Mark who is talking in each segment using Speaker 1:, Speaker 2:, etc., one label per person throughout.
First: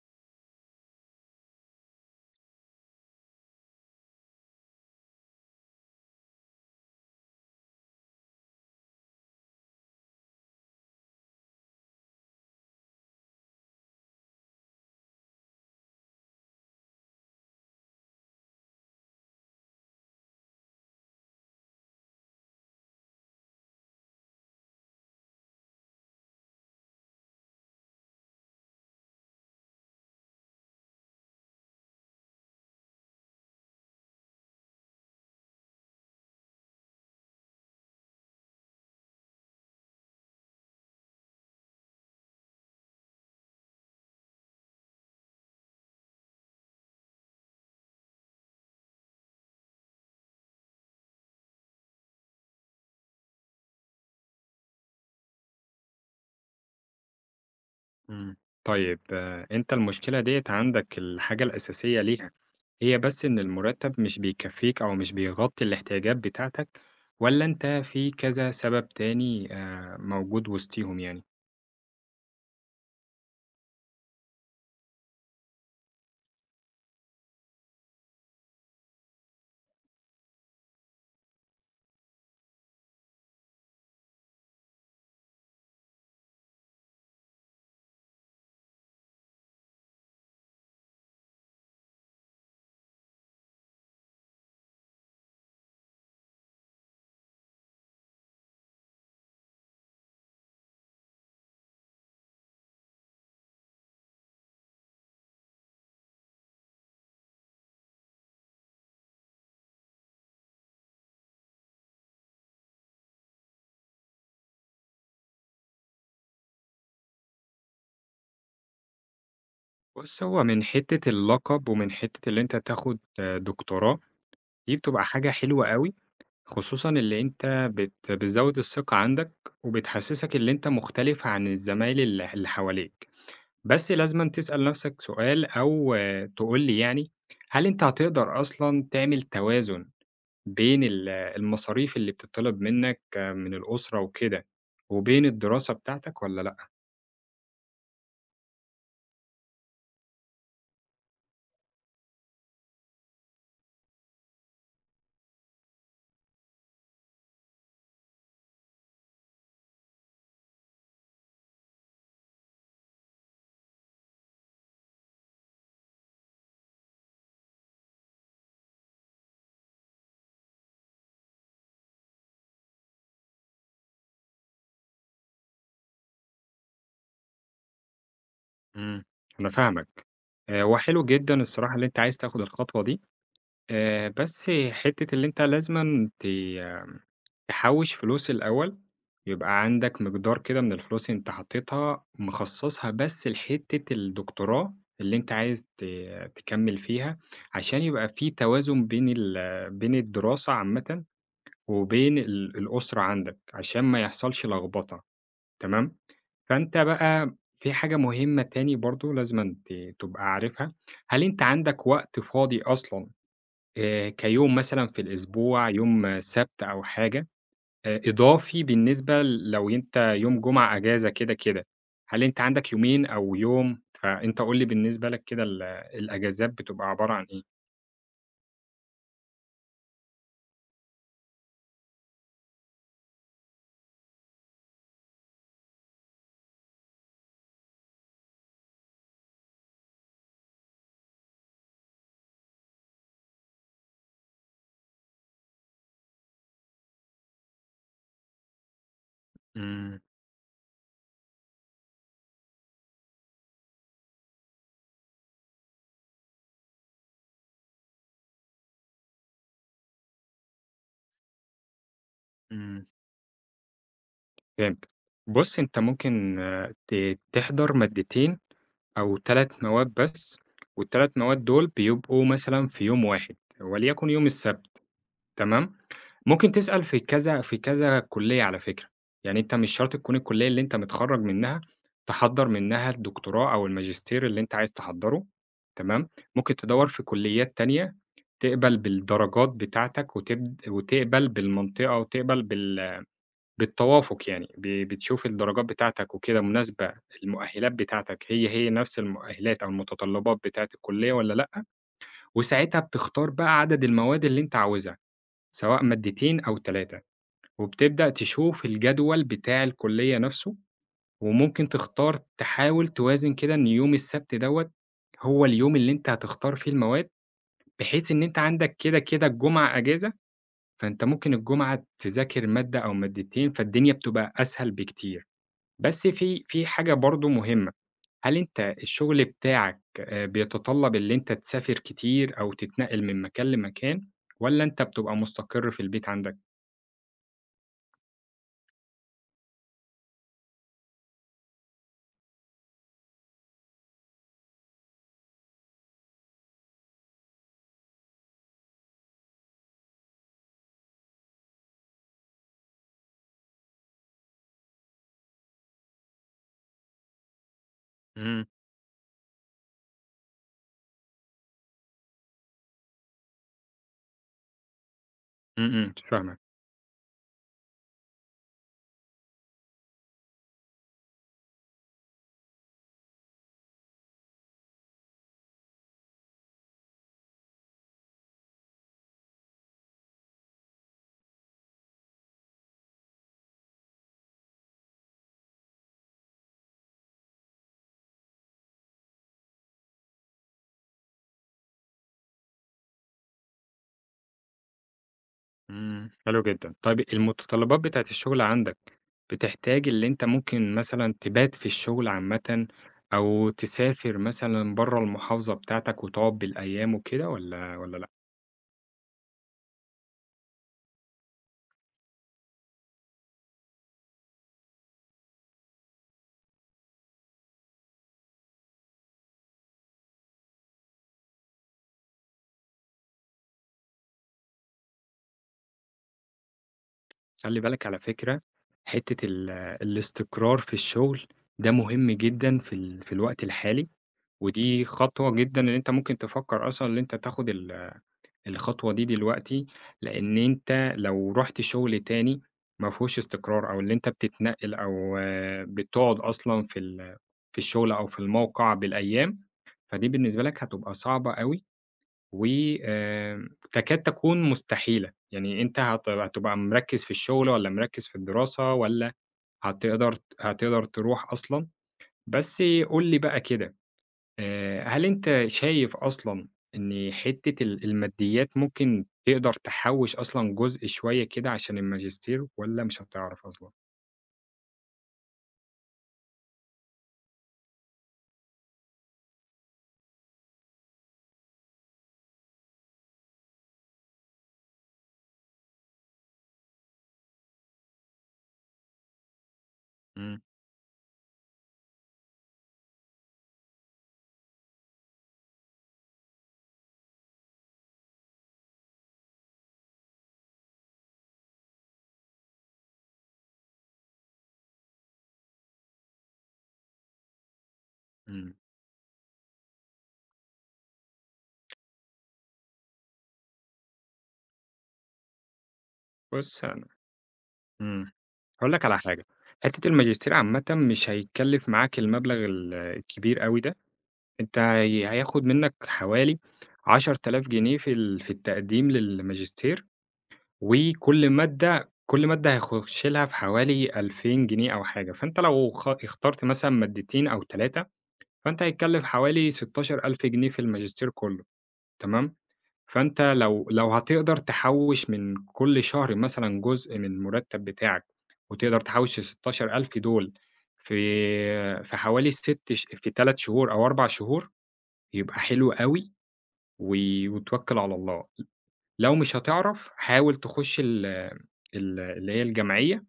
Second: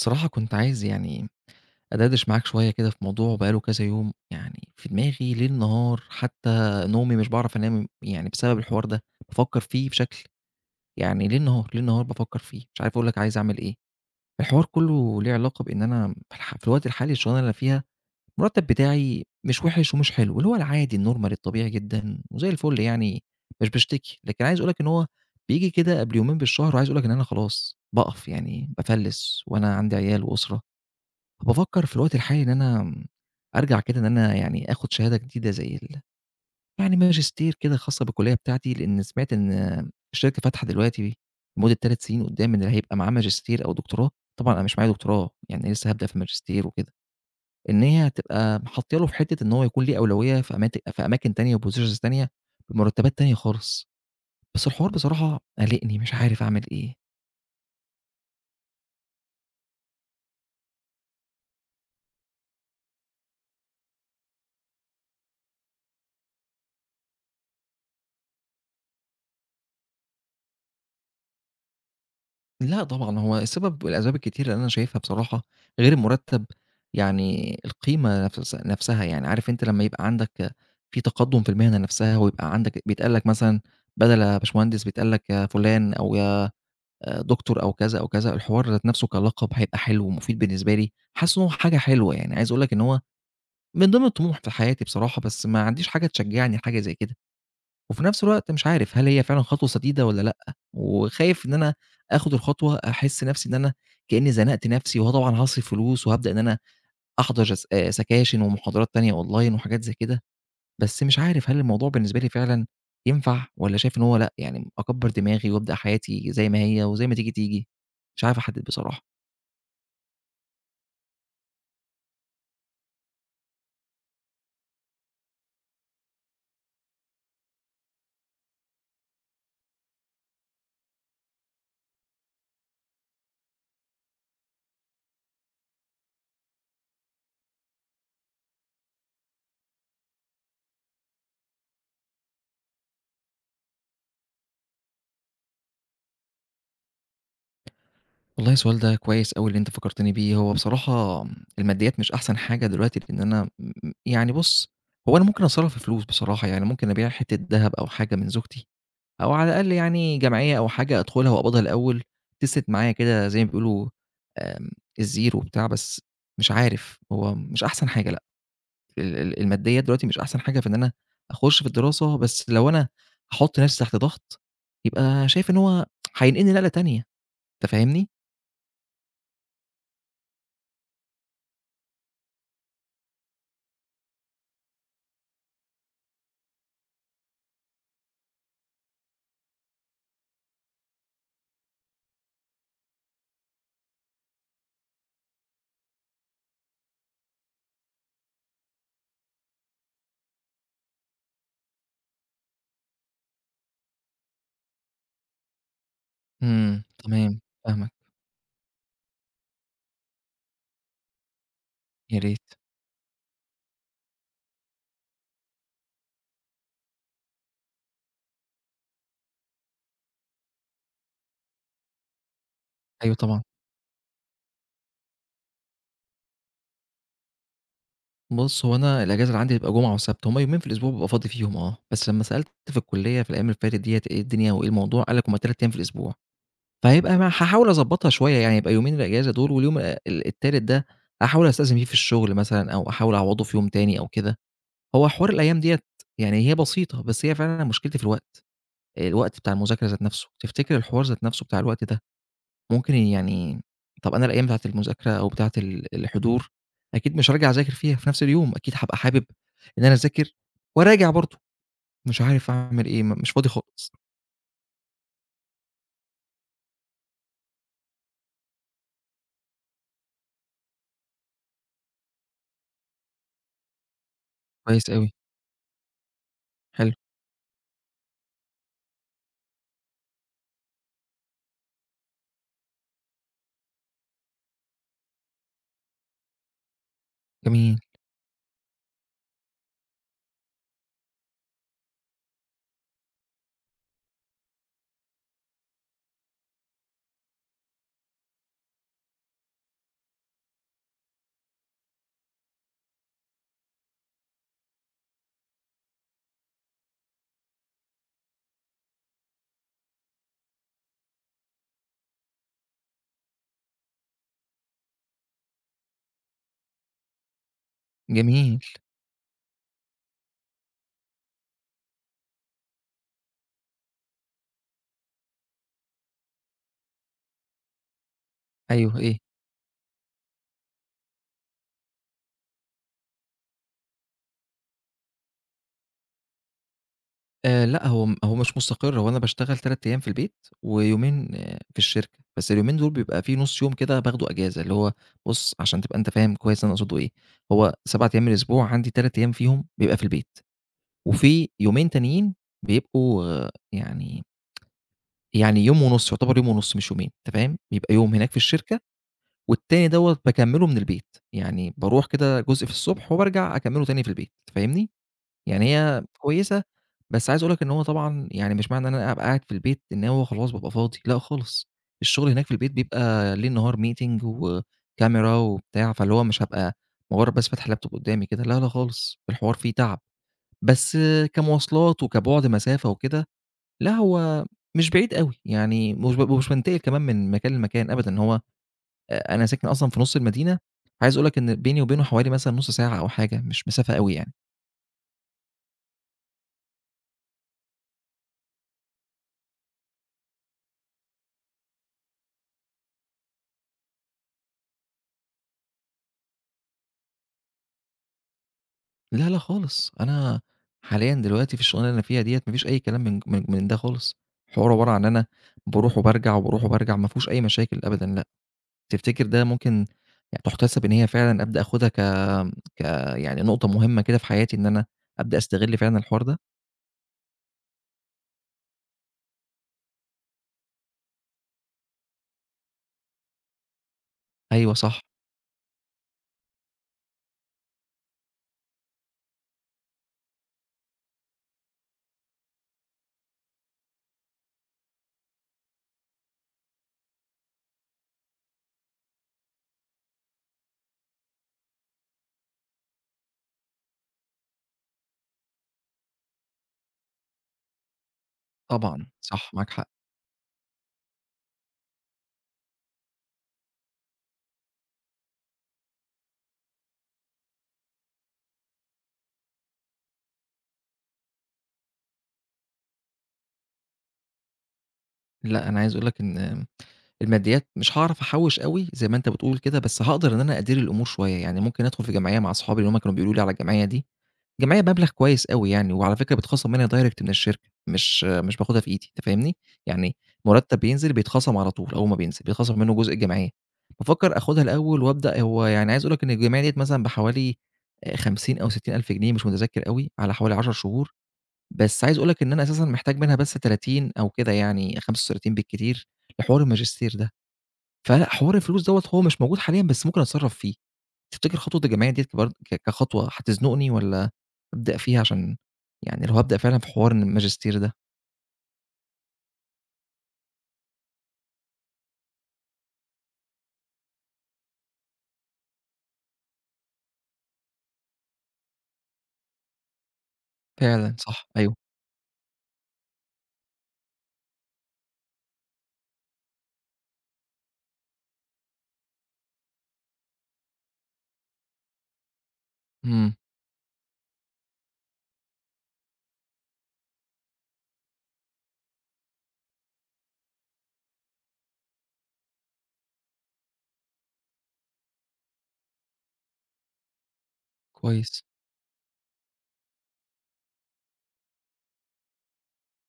Speaker 1: بصراحة كنت عايز يعني أدردش معاك شوية كده في موضوع بقى له كذا يوم، يعني في دماغي ليل نهار، حتى نومي مش باعرف أنام يعني بسبب الحوار ده، بافكّر فيه بشكل يعني ليل نهار، ليل نهار بافكّر فيه، مش عارف أقول لك عايز أعمل إيه. الحوار كُلّه ليه علاقة بإن أنا في الوقت الحالي الشغلانة اللي أنا فيها، المرتّب بتاعي مش وِحِش ومش حلو، اللي هو العادي الnormal الطبيعي جدًا وزي الفل يعني مش باشتكي، لكن عايز أقول لك إن هو بييجي كده قبل يومين بالشهر وعايز أقول لك إن أنا خلاص باقف، يعني بافلِّس وأنا عندي عيال وأسرة، بافكّر في الوقت الحالي إن أنا أرجع كده إن أنا يعني آخُد شهادة جديدة زي ال يعني ماجستير كده خاصة بالكلية بتاعتي، لإن سمعت إن الشركة فاتحة دلوقتي لمدة 3 سنين قدّام ان اللي هيبقى معاه ماجستير أو دكتوراه، طبعًا أنا مش معايا دكتوراه، يعني لسه هابدأ في الماجستير وكده، إن هي هتبقى حاطّية له في حتّة إن هو يكون ليه أولوية في أماكن تانية وpositions تانية بمرتبات تانية خالص، بس الحوار بصراحة قالقني مش عارف أعمل إيه.
Speaker 2: إمم. طيب أنت المشكلة ديّة عندك الحاجة الأساسية ليها هي بس إن المرتب مش بيكفّيك أو مش بيغطي الاحتياجات بتاعتك، والّا أنت في كذا سبب تاني موجود وسطيهم يعني؟
Speaker 1: لأ طبعًا، هو السبب والأسباب الكتيرة اللي أنا شايفها بصراحة غير المُرتّب، يعني القيمة نفس نفسها، يعني عارف أنت لمّا يبقى عندك في تقدُّم في المهنة نفسها ويبقى عندك بيتقال لك مثلًا بدل يا باشمهندس بيتقال لك يا فُلان أو يا دكتور أو كذا أو كذا، الحوار ذات نفسه كلقب هيبقى حلو ومفيد بالنسبة لي، حاسس إن هو حاجة حلوة يعني، عايز أقول لك إن هو من ضمن الطموح في حياتي بصراحة، بس ما عنديش حاجة تشجّعني لحاجة زي كده. وفي نفس الوقت مش عارف هل هي فعلًا خطوة سديدة والّا لأ، وخايف إن أنا آخد الخطوة أحس نفسي إن أنا كإني زنقت نفسي، وآه طبعًا هاصرف فلوس وهابدأ إن أنا أحضر جس سكاشن ومحاضرات تانية أونلاين وحاجات زي كده، بس مش عارف هل الموضوع بالنسبة لي فعلًا ينفع والّا شايف إن هو لأ، يعني أكبّر دماغي وأبدأ حياتي زي ما هي وزي ما تيجي، تيجي؟ مش عارف أحدد بصراحة.
Speaker 2: بُص، هو من حتّة اللقب ومن حتّة اللي أنت تاخد دكتوراه، دي بتبقى حاجة حلوة أوي، خصوصًا اللي أنت بتزوّد الثقة عندك، وبتحسّسك اللي أنت مختلف عن الزمايل اللي حواليك. بس لازمًا تسأل نفسك سؤال أو تقول لي يعني، هل أنت هتقدر أصلًا تعمل توازن بين المصاريف اللي بتطلب منك من الأسرة وكده، وبين الدراسة بتاعتك والّا لأ؟
Speaker 1: والله السؤال ده كويس أوي اللي أنت فكّرتني بيه، هو بصراحة الماديات مش أحسن حاجة دلوقتي، لإن أنا م م يعني بُص، هو أنا ممكن أتصرّف في فلوس بصراحة، يعني ممكن أبيع حتّة دهب أو حاجة من زوجتي، أو على الأقل يعني جمعية أو حاجة أدخلها وأقبضها الأول، تسند معايا كده زي ما بيقولوا آمم، الزير وبتاع، بس مش عارف، هو مش أحسن حاجة لأ، ال ال الماديات دلوقتي مش أحسن حاجة في إن أنا أخُش في الدراسة، بس لو أنا هاحُط نَفْسي تحت ضغط، يبقى شايف إن هو هينقلني نقلة تانية، أنت فاهمني؟
Speaker 2: إمم. أنا فاهمك، وحلو جدًا الصراحة اللي أنت عايز تاخد الخطوة دي. بس حتّة اللي أنت لازمًا تحوّش فلوس الأول، يبقى عندك مقدار كده من الفلوس أنت حاططها مخصّصها بس لحتّة الدكتوراه اللي أنت عايز تكمّل فيها، عشان يبقى في توازن بين ال بين الدراسة عامةً وبين الأسرة عندك، عشان ما يحصلش لخبطة تمام؟ فأنت
Speaker 1: إمم،
Speaker 2: بقى
Speaker 1: تمام،
Speaker 2: في
Speaker 1: فاهمك،
Speaker 2: حاجة مهمة تاني برضه لازمًا تبقى عارفها، هل أنت عندك
Speaker 1: يا
Speaker 2: وقت
Speaker 1: ريت.
Speaker 2: فاضي أصلًا كيوم مثلًا في الأسبوع، يوم سبت أو حاجة إضافي بالنسبة لو أنت يوم جمعة أجازة كده، كده. هل أنت عندك يومين
Speaker 1: أيوه
Speaker 2: أو
Speaker 1: طبعًا.
Speaker 2: يوم؟ فأنت قُل لي بالنسبة لك كده الأجازات بتبقى عبارة عن إيه؟
Speaker 1: بُص، هو أنا الأجازة اللي عندي بتبقى جمعة وسبت، هُم يومين في الأسبوع بابقى فاضي فيهم آه، بس لمّا سألت في الكلية في الأيام اللي فاتت ديّة إيه الدنيا وإيه الموضوع، قال لك هُم 3 أيام في الأسبوع، فهيبقى ما هاحاول أضبّطها شوية، يعني يبقى يومين الأجازة دول واليوم التالت ده أحاول أستأذن فيه في الشغل مثلًا أو أحاول أعوّضه في يوم تاني أو كده. هو حوار الأيام ديّة يعني هي بسيطة، بس هي فعلًا مشكلتي في الوقت، الوقت بتاع المذاكرة
Speaker 2: إمم،
Speaker 1: ذات نَفْسه، تفتكر الحوار ذات نَفْسه بتاع الوقت ده ممكن يعني طب أنا الأيام بتاعة المذاكرة أو بتاعة الحضور أكيد مش هاراجع أذاكر فيها في نفس اليوم، أكيد هابقى حابب إن أنا أذاكر وأراجع برضه، مش عارف
Speaker 2: إمم.
Speaker 1: أعمل إيه، مش فاضي خالص.
Speaker 2: فهمت. بُص، أنت ممكن آه، ت تحضر مادتين أو 3 مواد بس، وال3 مواد دول بيبقوا مثلًا في يوم واحد وليكن يوم السبت.
Speaker 1: كويس أوي،
Speaker 2: تمام، ممكن تسأل
Speaker 1: حلو،
Speaker 2: في كذا في كذا كُلّية على فكرة، يعني أنت مش شرط تكون الكُلّية اللي أنت متخرّج منها تحضّر منها الدكتوراه أو الماجستير اللي أنت عايز تحضّره، تمام، ممكن تدوّر في كُلّيات
Speaker 1: جميل،
Speaker 2: تانية تقبل بالدرجات بتاعتك وتبد وتقبل بالمنطقة وتقبل بال بالتوافق يعني، بتشوف الدرجات بتاعتك وكده مناسبة المؤهلات بتاعتك هي، هي نفس المؤهلات أو المتطلبات بتاعة الكُلّية والّا لأ، وساعتها بتختار بقى عدد المواد اللي أنت عاوزها. سواء مادتين أو 3 وبتبدأ تشوف الجدول بتاع الكلية نفسه، وممكن تختار تحاول توازن كده إن يوم السبت دوّة هو اليوم اللي أنت هتختار فيه المواد، بحيث إن أنت
Speaker 1: جميل،
Speaker 2: عندك كده، كده الجمعة أجازة، فأنت ممكن الجمعة تذاكر مادة أو مادتين، فالدنيا بتبقى أسهل بكتير. بس في حاجة برضه مهمة، هل أنت
Speaker 1: أيوه إيه،
Speaker 2: الشغل بتاعك بيتطلب اللي أنت تسافر كتير أو تتنقل من مكان لمكان والّا أنت بتبقى مستقر في البيت عندك؟
Speaker 1: لأ هو هو مش مستقر، هو أنا باشتغل 3 أيام في البيت ويومين في الشركة، بس اليومين دول بيبقى في نُص يوم كده باخده أجازة، اللي هو بُص عشان تبقى أنت فاهم كويس أنا أقصده إيه، هو 7 أيام الأسبوع عندي 3 أيام فيهم بيبقى في البيت. وفي يومين تانيين بيبقوا يعني يعني يوم ونُص، يعتبر يوم ونُص مش يومين، أنت فاهم؟ بيبقى يوم هناك في الشركة، والتاني دوّة باكمّله من البيت، يعني باروح كده جزء في الصبح وبارجع أكمّله تاني في البيت، أنت فاهمني؟ يعني
Speaker 2: إمم، إمم،
Speaker 1: هي
Speaker 2: فاهمك،
Speaker 1: كويسة، بس عايز أقول لك إن هو طبعًا يعني مش معنى إن أنا أبقى قاعد في البيت إن هو خلاص بابقى فاضي، لأ خالص، الشغل هناك في البيت بيبقى ليل نهار meeting وكاميرا وبتاع، فاللي هو مش هابقى مجرّد بس فاتح اللاب توب قدّامي كده، لا، لا خالص، الحوار فيه تعب. بس كمواصلات وكبُعد مسافة وكده، لأ هو مش بعيد أوي، يعني مش ومش بانتقل كمان من مكان لمكان أبدًا، هو أنا ساكن أصلًا في نُص المدينة، عايز أقول لك إن بيني وبينه حوالي مثلًا نُص ساعة أو حاجة، مش مسافة أوي يعني.
Speaker 2: إمم، حلو جدًا. طيب المتطلبات بتاعة الشغل عندك بتحتاج اللي أنت ممكن مثلًا تبات في الشغل عامةً، أو تسافر مثلًا برّه المحافظة بتاعتك وتقعد بالأيام وكده والّا لأ؟
Speaker 1: لا، لا خالص، أنا حاليًا دلوقتي في الشغلانة اللي أنا فيها ديّة ما فيش أي كلام من ده خالص، الحوار عبارة عن إن أنا باروح وبارجع، وباروح وبارجع، ما فيهوش أي مشاكل أبدًا. تفتكر ده ممكن يعني تُحتسب إن هي فعلًا أبدأ آخُدها ك ك يعني نقطة مهمة كده في حياتي إن أنا أبدأ أستغل فعلًا الحوار ده؟
Speaker 2: خلّي بالك على فكرة حتة الاستقرار في الشغل ده مهم جدًا في ال في الوقت الحالي،
Speaker 1: أيوه
Speaker 2: ودي
Speaker 1: صح،
Speaker 2: خطوة جدًا إن أنت ممكن تفكّر أصلًا إن أنت تاخد الخطوة دي دلوقتي، لإن أنت لو رُحت شغل تاني ما فيهوش استقرار، أو اللي أنت بتتنقل أو بتقعد أصلًا في ال في الشغل أو في الموقع بالأيام، فدي بالنسبة لك هتبقى صعبة أوي، وآمم تكاد تكون مستحيلة، يعني أنت هتبقى مركّز في الشغل والّا مركّز في الدراسة
Speaker 1: طبعًا،
Speaker 2: والّا
Speaker 1: صح معاك حق.
Speaker 2: هتقدر هتقدر تروح أصلًا؟ بس قُل لي بقى كده هل أنت شايف أصلًا إن حتّة الماديات ممكن تقدر تحوّش أصلًا جزء شوية كده عشان الماجستير والّا مش هتعرف أصلًا؟
Speaker 1: لأ، أنا عايز أقول لك إن الماديات مش هاعرف أحوّش أوي زي ما أنت بتقول كده، بس هاقدر إن أنا أدير الأمور شوية، يعني ممكن أدخُل في جمعية مع أصحابي اللي هم كانوا بيقولوا لي على الجمعية دي جمعيّة بمبلغ كويس أوي يعني، وعلى فكرة بيتخصم منها direct من الشركة، مش باخدها في إيدي، أنت فاهمني؟ يعني
Speaker 2: إمم،
Speaker 1: مرتّب بينزل بيتخصم على طول أول ما بينزل، بيتخصم منه جزء الجمعية، بافكّر آخُدها الأول وأبدأ هو يعني عايز أقول لك إن الجمعية ديّة مثلًا بحوالي 50 أو 60,000 جنيه مش متذكّر أوي، على حوالي 10 شهور، بس عايز أقول لك إن أنا أساسًا محتاج منها بس 30 أو كده يعني 35 بالكتير لحوار الماجستير ده. فلأ،
Speaker 2: إمم،
Speaker 1: حوار الفلوس دوّة هو مش موجود حاليًا، بس ممكن أتصرّف فيه. تفتكر خطوة الجمعية ديّة كبرض ك كخطوة هتزنقني والّا أبدأ فيها عشان يعني لو هابدأ
Speaker 2: بُص
Speaker 1: فعلًا
Speaker 2: أنا
Speaker 1: في حوار إن الماجستير ده
Speaker 2: إمم، هاقول لك على حاجة، حتّة الماجستير عامةً مش هيكلّف معاك المبلغ الكبير أوي ده، أنت هي هياخد منّك حوالي 10,000 جنيه في ال في التقديم للماجستير.
Speaker 1: فعلًا
Speaker 2: وكل
Speaker 1: صح، أيوه،
Speaker 2: مادة كل مادة هيخش لها في حوالي 2000 جنيه أو حاجة، فأنت لو اخترت مثلًا مادتين أو 3 فأنت هيتكلف حوالي 16,000 جنيه في الماجستير كله، تمام؟ فأنت
Speaker 1: إمم،
Speaker 2: لو هتقدر تحوّش من كل شهر مثلًا جزء من المرتب بتاعك، وتقدر تحوّش ال16,000 دول في حوالي 6 في 3 شهور أو 4 شهور، يبقى حلو أوي و وتوكّل على الله.
Speaker 1: كويس.
Speaker 2: لو مش هتعرف حاول تخش ال ال اللي هي الجمعية،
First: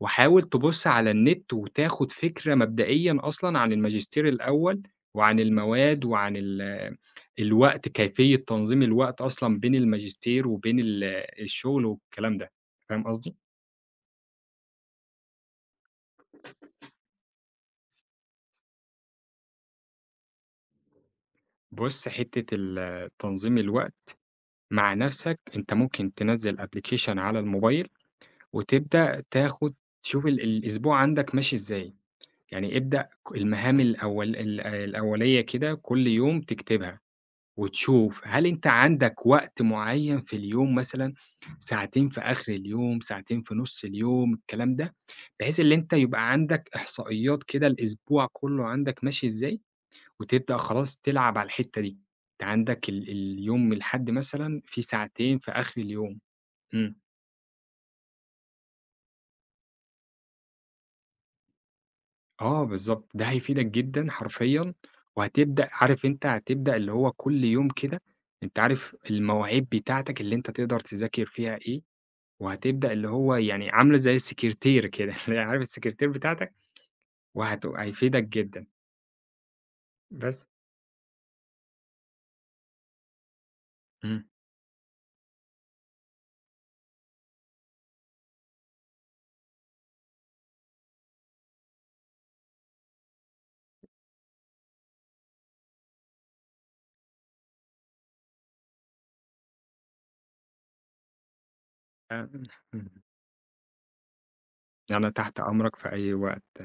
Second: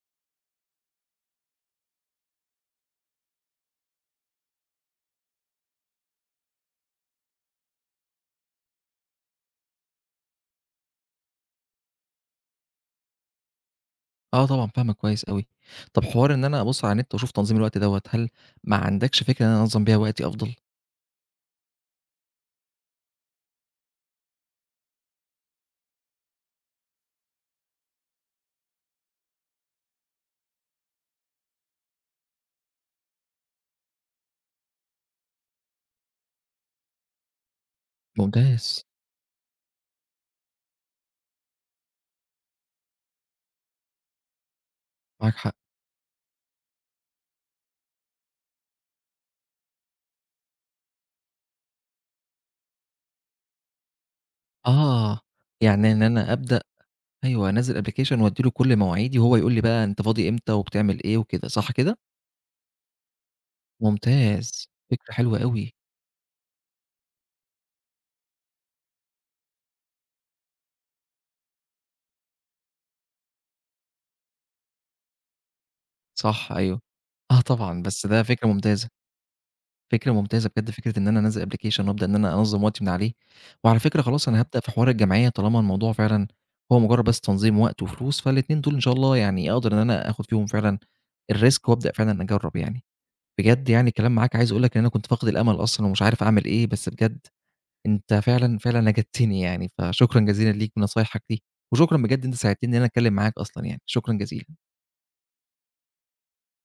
Speaker 2: وحاول تبُص على النت وتاخد فكرة مبدئيًا أصلًا عن الماجستير الأول، وعن المواد وعن الوقت، كيفية تنظيم الوقت أصلًا بين الماجستير وبين الشغل والكلام ده، فاهم قصدي؟
Speaker 1: آه طبعًا، فاهمك كويس أوي. طَب حوار إن أنا أبُص على النت وأشوف تنظيم الوقت دوّة، هل ما عندكش فكرة إن أنا أنظّم بيها وقتي أفضل؟
Speaker 2: بُص حتّة تنظيم الوقت مع نَفْسك، أنت ممكن تنزّل application على الموبايل وتبدأ تاخد تشوف الأسبوع عندك ماشي إزاي. يعني ابدأ المهام الأول الأولية كده كل يوم تكتبها، وتشوف هل أنت
Speaker 1: ممتاز،
Speaker 2: عندك وقت معين في اليوم مثلًا، ساعتين في آخر اليوم، ساعتين في نُص اليوم، الكلام ده،
Speaker 1: معاك حق.
Speaker 2: بحيث اللي أنت يبقى عندك إحصائيات كده الأسبوع كله عندك ماشي إزاي، وتبدأ خلاص تلعب على الحتّة دي، أنت عندك اليوم من الحد مثلًا في
Speaker 1: آه،
Speaker 2: ساعتين في آخر
Speaker 1: يعني إن
Speaker 2: اليوم،
Speaker 1: أنا أبدأ
Speaker 2: إمم.
Speaker 1: أيوه، أنزّل application وأدّي له كل مواعيدي وهو يقول لي بقى أنت فاضي إمتى وبتعمل إيه وكده، صح كده؟
Speaker 2: آه بالضبط، ده هيفيدك جدًا
Speaker 1: ممتاز،
Speaker 2: حرفيًا،
Speaker 1: فكرة حلوة
Speaker 2: وهتبدأ
Speaker 1: أوي،
Speaker 2: عارف أنت هتبدأ اللي هو كل يوم كده أنت عارف المواعيد بتاعتك اللي أنت تقدر تذاكر فيها إيه، وهتبدأ اللي هو يعني عاملة زي السكرتير كده اللي هي عارف السكرتير
Speaker 1: صح
Speaker 2: بتاعتك،
Speaker 1: أيوه. آه طبعًا، بس
Speaker 2: هيفيدك
Speaker 1: ده فكرة
Speaker 2: جدًا،
Speaker 1: ممتازة، فكرة
Speaker 2: بس.
Speaker 1: ممتازة بجد فكرة إن أنا أنزّل application وأبدأ إن أنا أنظّم وقتي من عليه، وعلى فكرة
Speaker 2: إمم.
Speaker 1: خلاص أنا هابدأ في حوار الجمعية طالما الموضوع فعلًا هو مجرّد بس تنظيم وقت وفلوس، فالاتنين دول إن شاء الله يعني أقدر إن أنا آخُد فيهم فعلًا الrisk وأبدأ فعلًا أجرّب يعني. بجد يعني الكلام معاك عايز أقول لك إن أنا كنت فاقد الأمل أصلًا ومش عارف أعمل إيه، بس بجد أنت فعلًا، فعلًا نَجَدتني يعني، فشكرًا جزيلًا ليك بنصايحك دي، وشكرًا بجد إن أنت
Speaker 2: آمم،
Speaker 1: ساعدتني إن أنا
Speaker 2: إمم،
Speaker 1: أتكلّم معاك أصلًا يعني، شكرًا جزيلًا.
Speaker 2: أنا تحت أمرك في أي وقت.